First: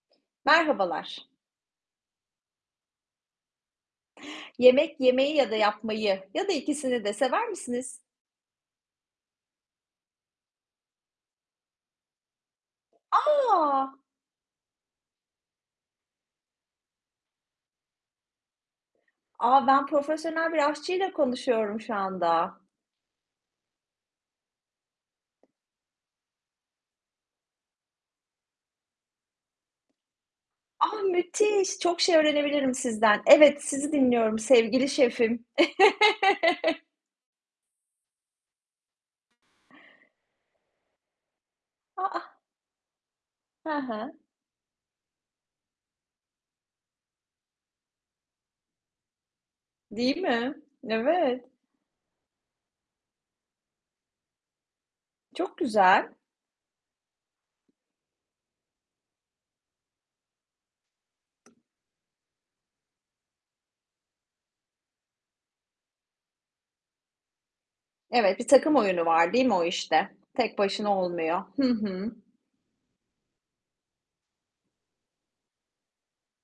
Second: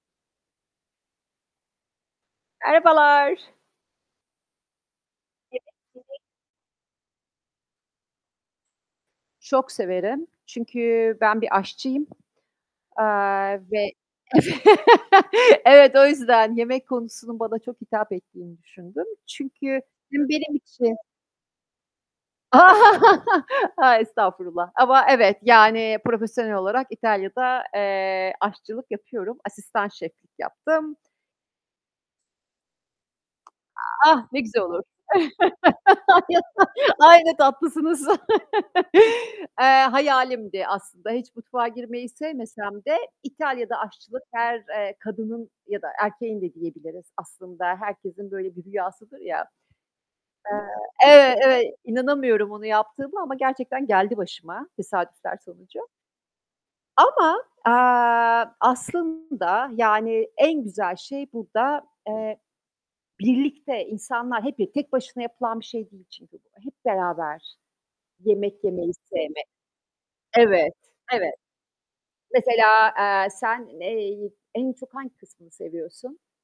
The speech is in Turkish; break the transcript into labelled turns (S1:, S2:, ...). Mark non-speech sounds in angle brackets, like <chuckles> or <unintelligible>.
S1: Merhabalar.
S2: Merhabalar.
S1: Yemek yemeyi ya da yapmayı
S2: <unintelligible>
S1: ya da ikisini de sever misiniz?
S2: Çok severim çünkü ben bir aşçıyım. Aaa, ve
S1: A!
S2: ev <laughs> evet, o yüzden yemek konusunun bana çok hitap ettiğini düşündüm.
S1: A,
S2: Çünkü
S1: ben
S2: hem
S1: profesyonel
S2: benim
S1: bir
S2: için
S1: aşçıyla konuşuyorum şu
S2: A!
S1: anda.
S2: <laughs> A, estağfurullah ama evet, yani profesyonel olarak İtalya'da, eee, aşçılık yapıyorum, asistan şeflik yaptım.
S1: Ah, müthiş, çok şey öğrenebilirim sizden. Evet, sizi
S2: Ah, ne
S1: dinliyorum
S2: güzel olur.
S1: sevgili şefim. <chuckles>
S2: <laughs> Ay, ne tatlısınız. <laughs> Eee, hayalimdi aslında, hiç mutfağa
S1: A,
S2: girmeyi
S1: a!
S2: sevmesem de
S1: He
S2: İtalya'da
S1: he.
S2: aşçılık her, eee, kadının ya da erkeğin de diyebiliriz aslında, herkesin böyle bir rüyasıdır ya. Aaa,
S1: Değil mi?
S2: evet,
S1: Evet.
S2: evet, inanamıyorum onu yaptığıma ama gerçekten geldi başıma tesadüfler
S1: Çok
S2: sonucu.
S1: güzel.
S2: Ama, aaa, aslında yani en güzel şey burada, eee, birlikte insanlar, hep bir tek başına yapılan bir şey değil çünkü bu, hep beraber
S1: Evet, bir
S2: yemek
S1: takım
S2: yemeyi
S1: oyunu var değil
S2: sevmek.
S1: mi o işte? Tek
S2: Evet,
S1: başına
S2: evet.
S1: olmuyor. Hı hı.
S2: Mesela, aaa, sen ey en çok hangi kısmını seviyorsun?